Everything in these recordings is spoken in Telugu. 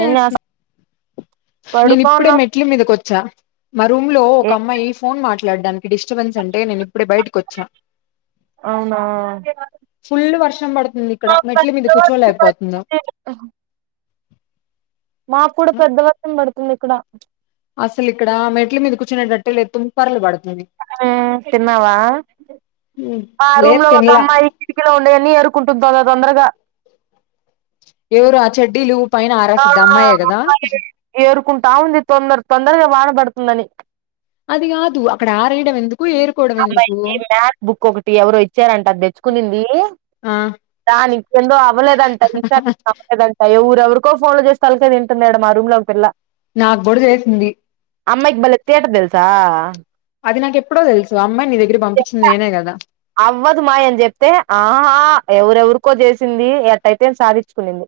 ఏం చేస్ నేను పడుకోన్న ఇప్పుడే మెట్లు మేదకి వచ్చా మా రూమ్‌లో ఒక ఏ అమ్మాయి ఫోన్ మాట్లాడడానికి డిస్టర్బెన్స్ అంటే నేను ఇప్పుడే బయటికొచ్చా అవునా ఫుల్ వర్షం పడుతుంది ఇక్కడ మెట్ల మీద కూర్చోలేకపోతున్నా మాక్కూడా పెద్దవర్షం పడుతుంది ఇక్కడ అసలు ఇక్కడ మెట్ల మీద కూర్చునేటట్టేలే తుంపర్లు పడుతుంది ఆ తిన్నావా మా లేదు రూమ్‌లో ఒక తినలా అమ్మాయి కిటికీలో ఉండేయన్నీ ఎరుకుంటు తొ తొ తొందరగా ఎవరు ఆ చెడ్డీలు పైన ఆరేశుద్ధి ఆ అమ్మాయే కదా ఏరుకుంటా ఉంది తొందర తొందరగా వానపడుతుందని అది కాదు అక్కడ ఆరేయడం ఎందుకు ఏరు అమ్మాయికి మ్యాథ్ బుక్ ఒకటి ఎవరో ఇచ్చారంట అది తెచ్చుకునింది ఆ దానికేందో అవ్వలేదంట ఈసారి [unintelligible] ఎవ్వర్ ఎవరికో ఫోన్‌లు చేసి తలకాయ తింటుంది ఈడ మా రూమ్‌లో ఒక పిల్ల నాక్కూడా చేసింది అమ్మాయికి బలే తిటా తెలుసా అది నాకెప్పుడో తెలుసు ఆ అమ్మాయి నీ దగ్గరకి పంపిచింది నేనే కదా అవ్వదు మాయ అని చెప్తే ఆహా ఎవరెవరికో చేసింది ఎట్టయితే ఎం సాధిచుకునింది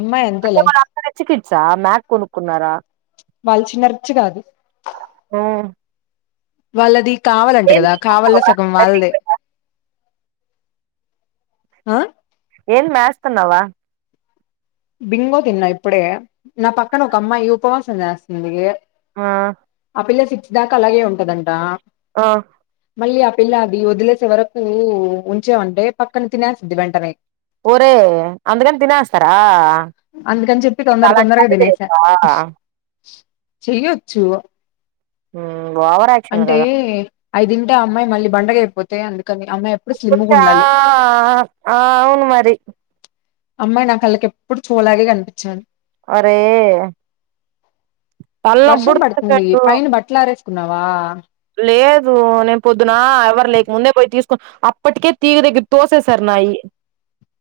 అమ్మాయి అంటే అంతేలే వాళ్లంతా రిచ్ కిడ్సా మ్యాక్ కొనుక్కున్నారా వాళ్ళు చిన్న రిచ్ కాదు ఉమ్మ్ వాళ్ళది కావాలి అంట కదా కావలిలో తినేస్తున్నావా సగం బయటికి వాళ్ళదే పోయి ఆ ఏంది మ్యేస్తున్నావు బింగో తిన్నా ఇప్పుడే నా పక్కన ఒక అమ్మాయి ఉపవాసం చేస్తుంది ఆ ఆ పిల్ల సిక్స్ దాకా అలాగే ఉంటదంట ఆ మళ్ళీ ఆ పిల్ల అది వదిలేసే వరకు ఉంచావంటే పక్కన తినేస్తాది వెంటనే ఓరే అందుకని తినేస్తారా అందుకని చెప్పి నీకు తొందర అలాంటి తొందరగా పనులు తినేశా చేయొచ్చా చెయ్యొచ్చు ఉమ్మ్ ఓవర్ యా అంటే అయి తింటే ఆ అమ్మాయి మళ్ళీ బండగ అయిపోతే అందుకని అమ్మాయి ఎప్పుడు ఒక స్లిమ్గా నిమిషా ఉండాలి ఆ అవును మరి అమ్మాయి నా కళ్ళకి ఎప్పుడు చూలాగే కనిపిచ్చాలి ఒరే తలనొప్పి వర్షం పుడుతుంది పడుతుంది నాకు పైన బట్టలారేసి కున్నావా లేదు నేను పొద్దున ఎవరు లేక ముందే పోయి తీసుకు అప్పటికే తీగ దగ్గర తోసేశారు నాయి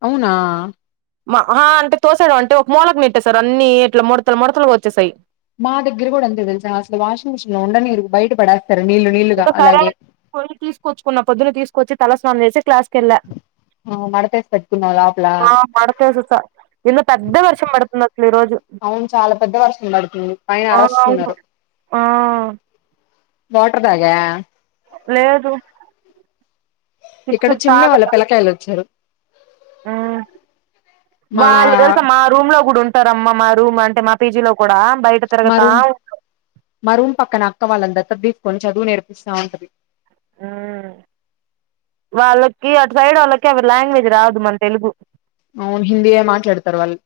అవునా మా ఆహ అంటే తోసేయడం అంటే ఒక మూలకి నేట్టేసారు అన్ని ఇట్లా మొడతలు మొడతలుగా వచ్చేసాయి మా దగ్గర కూడా అంతే తెలుసా అసలు వాషింగ్ మిషిన్లో ఉండనీయరు బయట పడేస్తారు నీళ్లు నీళ్లుగా ఒకసారి అలాగే పోయి తీసుకొచ్చుకున్న పొద్దున్న తీసుకొచ్చి తలస్నానం చేసి క్లాసుకెళ్లా ఆ మడతేసి పెట్టుకున్నావా లోపల ఆ మడతేసేసా ఇళ్ళ పెద్ద వర్షం పడుతుంది అసలు ఈరోజు అవును చాలా పెద్ద వర్షం పడుతుంది పైన ఆ అవును అరస్తున్నారు ఆ వాటర్ తాగ లేదు సిక్స్ ఇక్కడ చిన్నే వాళ్ళ తాకతా పిల కాయలొచ్చారు మ్మ్ మా వాళ్ళు తెల్సా మా రూమ్ లో కూడా ఉంటారమ్మా మా రూమ్ అంటే మా పీజీ లో కూడా బయట తిరగతా మరూం మరూం పక్కన అక్క వాళ్ళందత్త తీస్ కొని చదువు నేర్పిస్తా ఉంటది ఊ వాళ్ళకి అటు సైడ్ వాళ్ళకి అవి లాంగ్వేజ్ రాదు మన్ తెలుగు అవును హిందీయే మాట్లాడతారు వాళ్ళు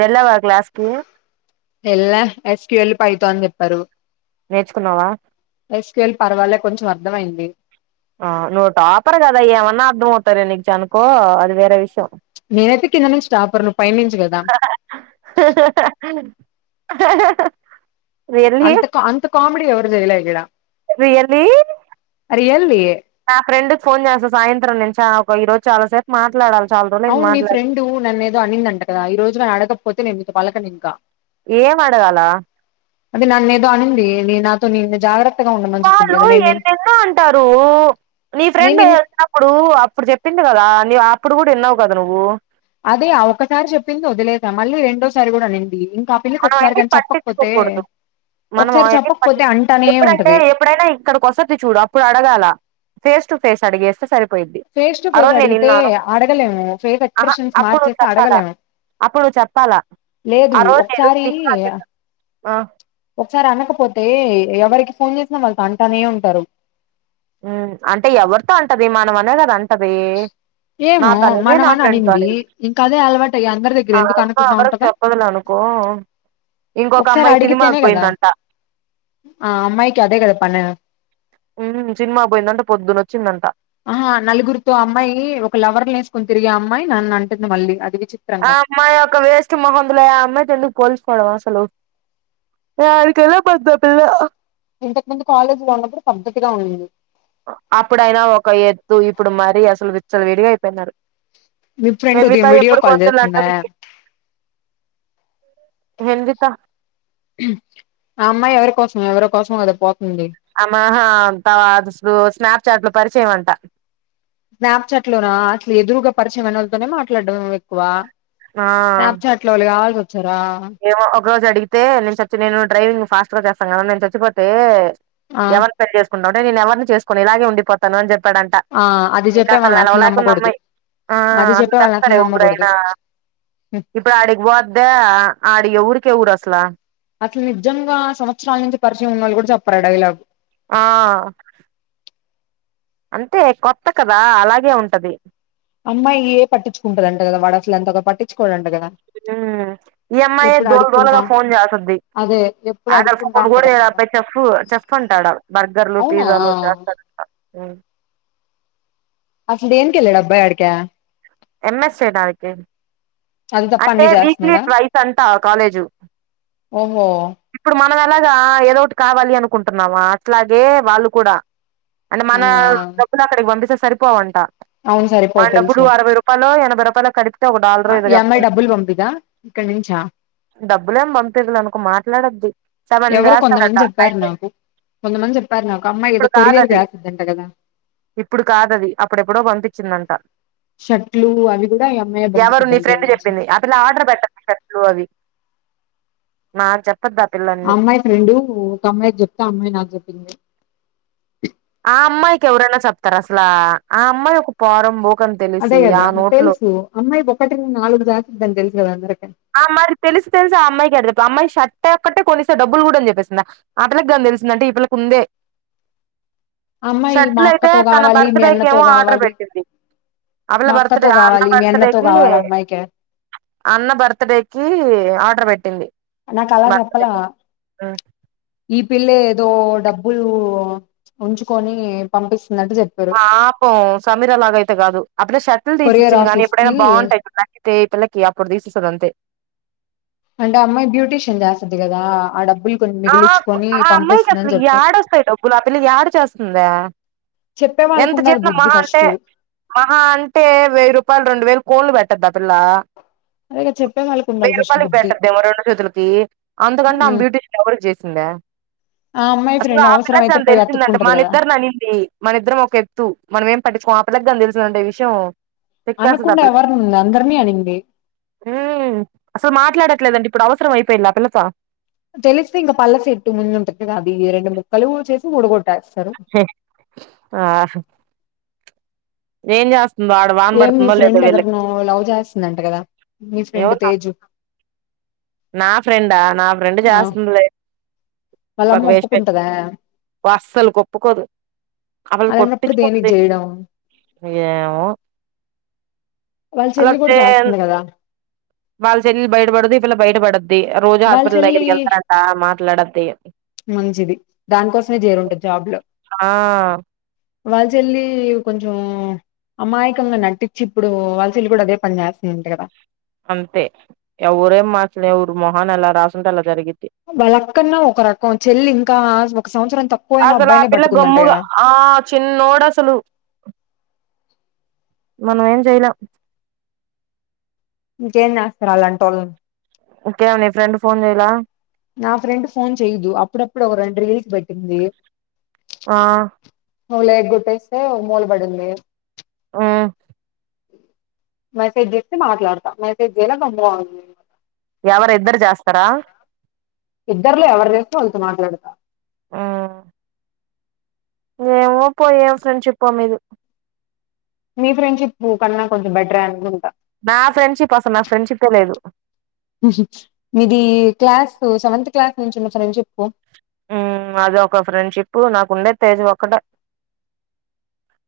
వెళ్ళవా క్లాస్కి ఎల్లా ఎస్క్యూఎల్ పైతాన్ చెప్పారు నేర్చుకున్నావా ఎస్కేఎల్ పర్వాలే కొంచెం అర్థమైంది ఆ నువ్ టాపర్ కదా ఏమన్నా అర్థంమవుతారు నీకుజనుకో అది వేరే విషయం నేనైతే కింద నుంచి టాపర్ నువ్ పై నుంచి కదా [inaudible] రియల్లీ అంత క అంత కామెడీ ఎవరూ చేయలేదీడ రియల్లీ రియల్లీ నా ఫ్రెండుక్ ఫోన్ చేస్తా సాయంత్రం నేన్ చ ఒక ఈరోజు చాలా సేపు మాట్లాడాలి చాలా రోజులైంది అవును నీ మాట్లాడి ఫ్రెండు నన్నేదో అన్నిందంట కదా ఈ రోజు గానడగకపోతే నేన్ మీతో పలకనింకా ఏమడగాల అది నన్నేదో అనింది నీ నాతో నిన్ జాగ్రత్ ఉండమని చెప్పింది వాళ్ళు కదా నేను ఎన్నెన్నో అంటారు నీ నేను ఫ్రెండు నిన్ ఉప్పుడు అప్పుడు చెప్పింది కదా నీవు అప్పుడు కూడా విన్నావు కదా నువ్వు అదీ ఆ ఒకసారి చెప్పింది వదిలేసా మళ్ళీ రెండోసారి కూడా అనింది ఇంకా పిల్లకి మనం ఒకసారి ఏంది కాని చెప్పకపోతే పట్టించుకోకూడదు మనం ఒకసారి ఆయన్ని పట్టిం చెప్పకపోతే అంటానే ఎప్పుడంటే ఉంటది ఎప్పుడైనా ఇక్కడి కోస్తద్ది చూడు ఇప్పుడు అడగాల ఫేస్ టు ఫేస్ అడిగేస్తే సరి పోయిధి ఫేస్ టు ఫేస్ అరోజ్ నేన్ అడిగితే ఇన్నాను అడగలేము ఫేస్ ఆ ఆ ఎక్స్ప్రెషన్స్ అప్పుడు నువ్వు మార్చేసి చెప్పాలా అడగలేము అప్పుడు చెప్పాలా లేదు ఆ రోజు నేను ఒకసారి [inaudible] ఒకసారనకపోతే ఎవరికి ఫోన్ చేసినా వాళ్ళతో అంటానే ఉంటారు హు అంటే ఎవర్ తో అంటది మనం అనే కదా అంటది ఏమో నాతో అనింది మనం నా అని ఫ్రెండ్ తో అనింది ఇంకా అదే అలవాటయ్యి అందరి దగ్గర ఎందుకు అనకుండాఉంటది పగలనుకో ఇంకొక ఒకసారి అమ్మాయి అడిగితేనే సినిమాక్ కదా పోయిందంట ఆ అమ్మాయికి అదే కద పను ఊ సినిమా పోయిందంట పొద్దున్నోచ్చిందంట ఆహా నలుగురితో అమ్మాయి ఒక లవర్ల వేసుకొని తిరిగే అమ్మాయి నన్నటుంది మళ్ళీ అది విచి ఆ అమ్మాయొక వేస్ట్ మొహందులే ఆ అమ్మాయితో ఎందుకు పోల్చుకోవడం అసలు దానికన్నా పెద్ద పిల్ల ఇంతకు మంది కాలేజీ లో ఉన్నప్పుడు పద్దతిగా ఉండింది అప్పుడైనా ఒక ఎద్దు ఇప్పుడు మరీ అసలు విచ్చలు విడిగా అయిపోయినారు మీ ఫ్రెండ్ ఉదయం మలితా వీడియో ఎప్పుడు కాల్ కొత్త చేస్తుందా లంటన్డి నిందిత ఆ అమ్మాయ్ ఎవరి కోసం ఎవరో కోసం కదా పోతుంది అమ్మహా అంతవ అ స్నాప్చాట్లో పరిచయం అంటా స్నాప్చాట్ లోన అసల్ ఎదురుగా పరిచయం ఐనోల్తోనే మాట్లాడ్డం ఎక్కువ ఆ స్నాప్చాట్ ట్లో వాళ్ ఆవాల్స్ ఒచ్చారా ఏమో ఒక రోజు అడిగితే నేను చచ్చి నేను డ్రైవింగ్ ఫాస్ట్ గ జేస్తన్ గదా నేను చచ్చిపోతే ఆ ఎవర్ [unintelligible] చేసుకుంటవంటే నేన్ ఎవర్ని చేసుకోన్ ఇలాగే ఉండిపో తను అని జెప్పాడంట ఆ అది ఇంక చెప్పే అసలు వాళ్ళని నిలవలేకుంది నమ్మకూడదు అమ్మాయ్ ఆ అది అంత చెప్పే వాళ్ళని తెస్తారా అసలు నమ్మకూడదు ఎవురైనా ఇప్పుడు ఆడిక్ బోద్దా ఆడిగ్ ఎవురికి ఎవురు అసలా అసల్ నిజంగా సంవత్సరాల నుంచి పరిచయం ఉన్నళ్ గూడ చెప్పరు ఆ డైలాగ్ ఆ అంతే కొత్త కదా అలాగే ఉంటది అమ్మాయే పట్టించుకుంటదంట గద వాడు అసలు అంతగ పట్టిచ్చుకోడంట గదా ఊ ఈ అమ్మాయే ధూల్ ధూలగ ఫోన్ జేసుద్ది అదే ఎప్పుడు ఆడ అడుక్కుంటా ఫోన్ గూడ ఏ ఉంటదంట కదా పె చెఫ్ చెఫ్ అంటాడు ఆడు బర్గర్లు అవునా పిజ్జూలు [unintelligible] ఉ అసల్ దేనిక్ ఎళ్ళాడు అబ్బాయ్ ఆడికా ఎం ఎస్ చేడానికి అది తప్ప అంటే అన్ని వీక్లీ చేస్తున్నాడా ట్వైస్ అంటా ఆ కాలేజు ఓహో ఇప్పుడు మనం ఎలాగా ఏదో ఒటి కావాలి అనుకుంటున్నామా అట్లాగే వాళ్ళు కూడా అంటే మన అవునా డబ్బులు అక్కడికి వంపిస్తే సరిపోవంట అవును సరిపో మన డబ్బులు తెలుసు అరవై రూపాలో ఎనభై రూపాయ్లో కదిపితే ఒక డాలరో ఏదో జ అమ్మాయ్ డబ్బుల్ వంపిదా ఇక్కడ్నుంచా డబ్బులేం బంపిద్లె అనుకో మాట్లాడద్ది సెవెన్ ఎవరో చేస్తారట కొంతమంది చెప్పారు అయితే నాకు కొంతమంది చెప్పారు నాకు అమ్మాయి ఇప్పుడు ఏదో కొరియర్ కాదది జాసుద్దంట గదా ఇప్పుడు కాదది అప్పుడెప్పుడో వంపిచ్చిందంట షర్ట్లూ అవి గూడా ఈ అమ్మాయె ఎవరు నీ బంపిసుద్దంట ఫ్రెండ్ ఈడ్నుంచి చెప్పింది ఆ పిల్ల ఆర్డర్ బెట్ట [inaudible] షర్ట్లు అవి నాక్ చెప్పుద్ది ఆ పిల్ల అన్ని రెండూ ఒక అమ్మాయ్ జెప్తే ఆ అమ్మాయ్ నాక్ జెప్పింది ఆ అమ్మాయికి ఎవరైనా చెప్తార అసలా ఆ అమ్మాయ్ ఒక పోరం బోక్ అని తెలిసి ఆ నోట్లో అమ్మాయ్ ఒకటిని నాలుగు జాగిద్దని దెలుసు గద అందరికి ఆ మరి తెలిస్ తెల్సి ఆ అమ్మాయికి అడుగొద్దు ఆ అమ్మాయి షట్టే ఒక్కట్టే కొన్నిససే డబ్బులు గూడ అన్ జెప్పేసిందా ఆటలక్ గాన్ దెలిసిందంటే ఈ పిల్లక్ ఉందే ఆ అమ్మాయి మా షర్ట్లు అయితే అక్కతో తన కావాలి బర్త్ మీ డేకి అన్నతో ఏమో ఆర్డర్ కావాలి బెట్టింది అ పిల్ల మా బర్త్డే అక్కతో ఆ అన్న కావాలి మీ అన్నతో బర్త్డేకీ కావాలి అమ్మాయికే అన్న బర్త్ డే కీ ఆర్డర్ బెట్టింది నాక్ అలా జెప్పలా ఈ పిల్ల ఏదో డబ్బులూ ఉంచుకోని పంపిస్తున్నట్టు చెప్ పాపం సమీర లాగైతే గాదు ఆ పిల్ల షర్ట్లు కొరియర్ దీసిచ్చింది గానీ ఆఫీస్ ఎప్పుడైనా కి బా ఉంటయ్ [inaudible] ఏతులకి అప్పుడు దీసిస్తద్ అంతే అంటే అమ్మాయి బ్యూటీషియన్ జేసుద్ది గదా ఆ డబ్బుల్ ఆక్ ఆ అమ్మాయికి అసలు యాడొస్తయ్ డబ్బులు ఆ పిల్ల యాడ చేస్తుందే చెప్పే వాళ్ళకు ఎంత ఉండాలి చేస్న బుద్ధి మహా అంటే ఫస్ట్ మహా అంటే వెయ్ రూపాయల్ రెండు వేల్ కోళ్లు వెట్టద్దా పిల్ల అదేగా చెప్పే వాళ్ళకు ఉండాలి వెయ్యి ఫస్ట్ రూపాయలకి బుద్ధి పెట్టందేమో రెండు చేతులకి అంతకంటే ఆ ఉమ్, బ్యూటీషన్ ఎవరి జేసిందా ఆ అమ్మాయి అసలు ఫ్రెండ్ ఆ అవసరం అయితే పిల్లగ్గాన్ పోయి దెలిసిందంటే అతుక్కుంటది కదా మనిద్దరు ననింది మన ఇద్దరం ఒక ఎత్తు మనం ఏం పట్టిచ్చుకోం ఆ పిల్లగ్గాన్ దెలిసిందంటే ఈ విషయం తిక్కేస్తది ఆ అనకుండా ఎవరిని ఉంది అందరినీ అనింది మ్ అసలు మాట్లాడట్లేదండి ఇప్పుడు అవసరం అయిపోయింది ఆ పిల్లతో తెలిస్తే ఇంకా పళ్ళసెట్టు ముందుట అది రెండు ముక్కలు చేసి ఉడగొట్టేస్తారు. ఆ ఏం చేస్తాన్నారు? ఏం మీ ఫ్రెండ్ ఎవరినో లవ్ చేస్తుందంట కదా? మీ ఫ్రెండ్ ఎవరు నా తేజు నా ఫ్రెండా? నా ఫ్రెండ్ ఆ చేస్తుందిలే. ఒక వాళ్ళమ్మ వేస్ట్ ఒప్పుకుంటదా ఫెలో అస్సలు ఒప్పుకోదు. అసలు అలాంటప్పుడు కొట్టించు దేనికి కుంటాది. చేయడం ఏమో. వాళ్ళ చెల్లి కూడా అలాతే చేస్తుంది కదా? వాళ్ళ చెల్లలు బయటపడదు. ఈపిల్ల బయటపడుద్ది. రోజు వాళ్ళ హాస్పిటల్ చెల్లి దగ్గరికి వెళ్తారంట మాట్లాడిద్ది. మంచిది దానికోసమే చేరుంటుది జాబ్ లో. ఆ వాళ్ళ చెల్లి కొంచం. అమాయకంగా నటించి ఇప్పుడు, వాళ్ల. చెల్లి కూడా అదే పని చేస్తుందట కదా? అంతే ఎవ్వరేం మార్చలేరు. ఎవరి మొహాన ఎలా రాసుంటే అలా జరిగిద్ది. వాళ్ళక్కన్నా ఒక రకం చెల్లి ఇంకా ఒక సంవత్సరం తక్కువయినా అసలు ఆ అబ్బాయినే పిల్ల పట్టుకుందంట గమ్ముగా కదా? ఆ చిన్నోడు అసలు మనం ఏం చెయలేం. ఇంకేం చేస్తారు అలాంటోళ్లని. ఇంకేం నీ ఫ్రెండ్ ఫోన్ చేయ్యాలా? నా ఫ్రెండ్ ఫోన్ చెయ్యదు. అప్పుడప్పుడు ఒక రెండు రీల్స్ పెట్టిద్ది. ఆ ను లే లెగ్ కొట్టేస్తే మూలబడింది. మ్ మెసేజ్ చేస్తే మాట్లాడతా. మెసేజ్ చేయేలా గమ్మునుంది. ఎవరు ఇద్దరు చేస్తారా? ఇద్దరులో ఎవరు చేస్త వాళ్ళతో మాట్లాడతా. మ్ ఏమో పో ఏమి ఫ్రెండ్షిపో మీది. మీ ఫ్రెండ్షిప్ కన్నా కొంచెం బెటరే అనుకుంటా. నా ఫ్రెండ్షిప్ అసలు నా ఫ్రెండ్షిపే లేదు. మీది క్లాస్ సెవెంత్ క్లాస్ నుంచి ఉన్న ఫ్రెండ్షిప్. అది ఒక ఫ్రెండ్షిప్. నాకు ఉండే తేజ్ ఒక్కడే.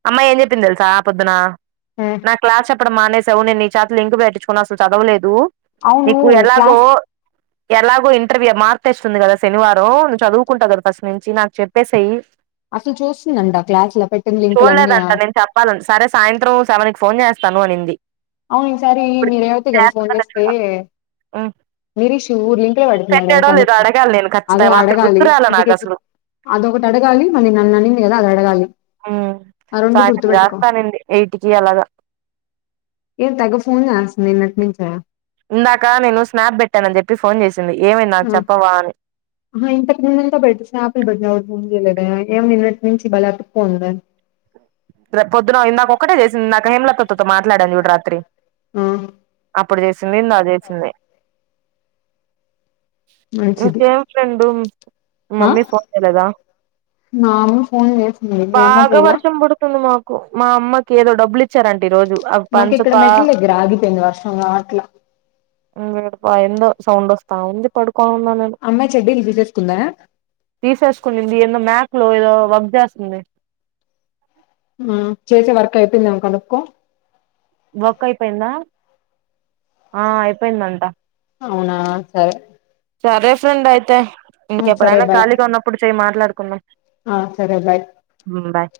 అమ్మాయి ఏం చెప్పింది తెలుసా పొద్దున. మ్ నా క్లాస్ చెప్పడం మానేసావు. నేను నీ చేత లింక్ పెట్టించుకున్నా అసలు చదవలేదు. అవును నీకు ఎలాగో క్లాస్ ఎలాగో ఇంటర్వ్యూ మార్క్స్ ఏస్తుంది కదా శనివారం నువ్వు చదువు కుంటావు కదా ఫస్ట్ నుంచి నాకు చెప్పేసెయ్. అసలు చూస్తుందడా క్లాస్ లో పెట్టిన లింకులన్నీ. ఇవ్వాల సరే సాయంత్రం సెవన్ కి ఫోన్ చేస్తాను అనింది. అవును ఈసారి ఇప్పుడు మీ రేవతి కదా ఫోన్ చేస్తదో లేదో చేసింది. హ్మ్ నీరీష్ లింకులో పడుతున్నాడేమో పెట్టాడో లేదో కనుక్కో. అడగాలి నేను అదే ఖచ్చితంగా రాత్రి అడగాలి గుర్తురాలే నాకు అందుకే అసలు. అదొ ఒకటి అడగాలి. మరి నన్ను అనింది కదా అది అడగాలి. ఆ రెండు సాయంత్రం గుర్తుపెట్టుకో చేస్తానండి ఎయిట్కిి అలాగా. ఏ తగ ఫోన్ చేస్తుంది నిన్నటి నుంచి. ఇందాక నేను స్నాప్ పెట్టాను అని చెప్పి ఫోన్ చేసింది. ఏమైంది నాకు చెప్పవా అని ఇంతకు ముందుంత పెట్టి సా ఆయాపిల్ పెట్టి అ ములేదా ఏమ నిన్నటి నుంచి బలా అక్కు ఉందా రేపొద్దున ఇందాక ఒక్కటే చేసింన నాకె హేమల మీతో మాట్లాడాను చూడు రాత్రి ఆ, అప్పుడు చేసింది ఇందాక చేసింది మంచిది నీకేం ఫ్రెండు ఆ మమ్మీ ఫోన్లదా మా అమ్మ ఫోన్ చేసింది మీ అమ్మ చేయలా బగావర్ష పడుతుంది మాకు మా అమ్మకి ఏదో డబ్బలు ఇచ్చారంటడి ఈ రోజు అ మాకు ఇక్కడ పంచపా మెట్ల దగ్గర ఆగిపోయింది వర్షం అట్లా హ్మ్ [unintelligible] ఎందో సౌండ్ అస్తా ఉంది పడుకొని ఉన్నాను నేను అమ్మాయి చెడ్డీలు ఇప్పేస్తున్న తీసేసుకునింది ఏదో మ్యాక్ లో ఏదో వర్క్ చేస్తుంది ఆ చేసే వర్క్ అయిపోయిందేమో కనుక్కకో వర్క్ అయిపోయిందా ఆ అయిపోయిందంట అవునా సరే సరే ఫ్రెండ్ అయితే ఆ, సరే ఇంకెప్పుడైనా బాయ్ ఖాళీగా ఉన్నప్పుడు చేయి మాట్లాడుకుందం ఆ సరే బాయ్ హ్మ్ బాయ్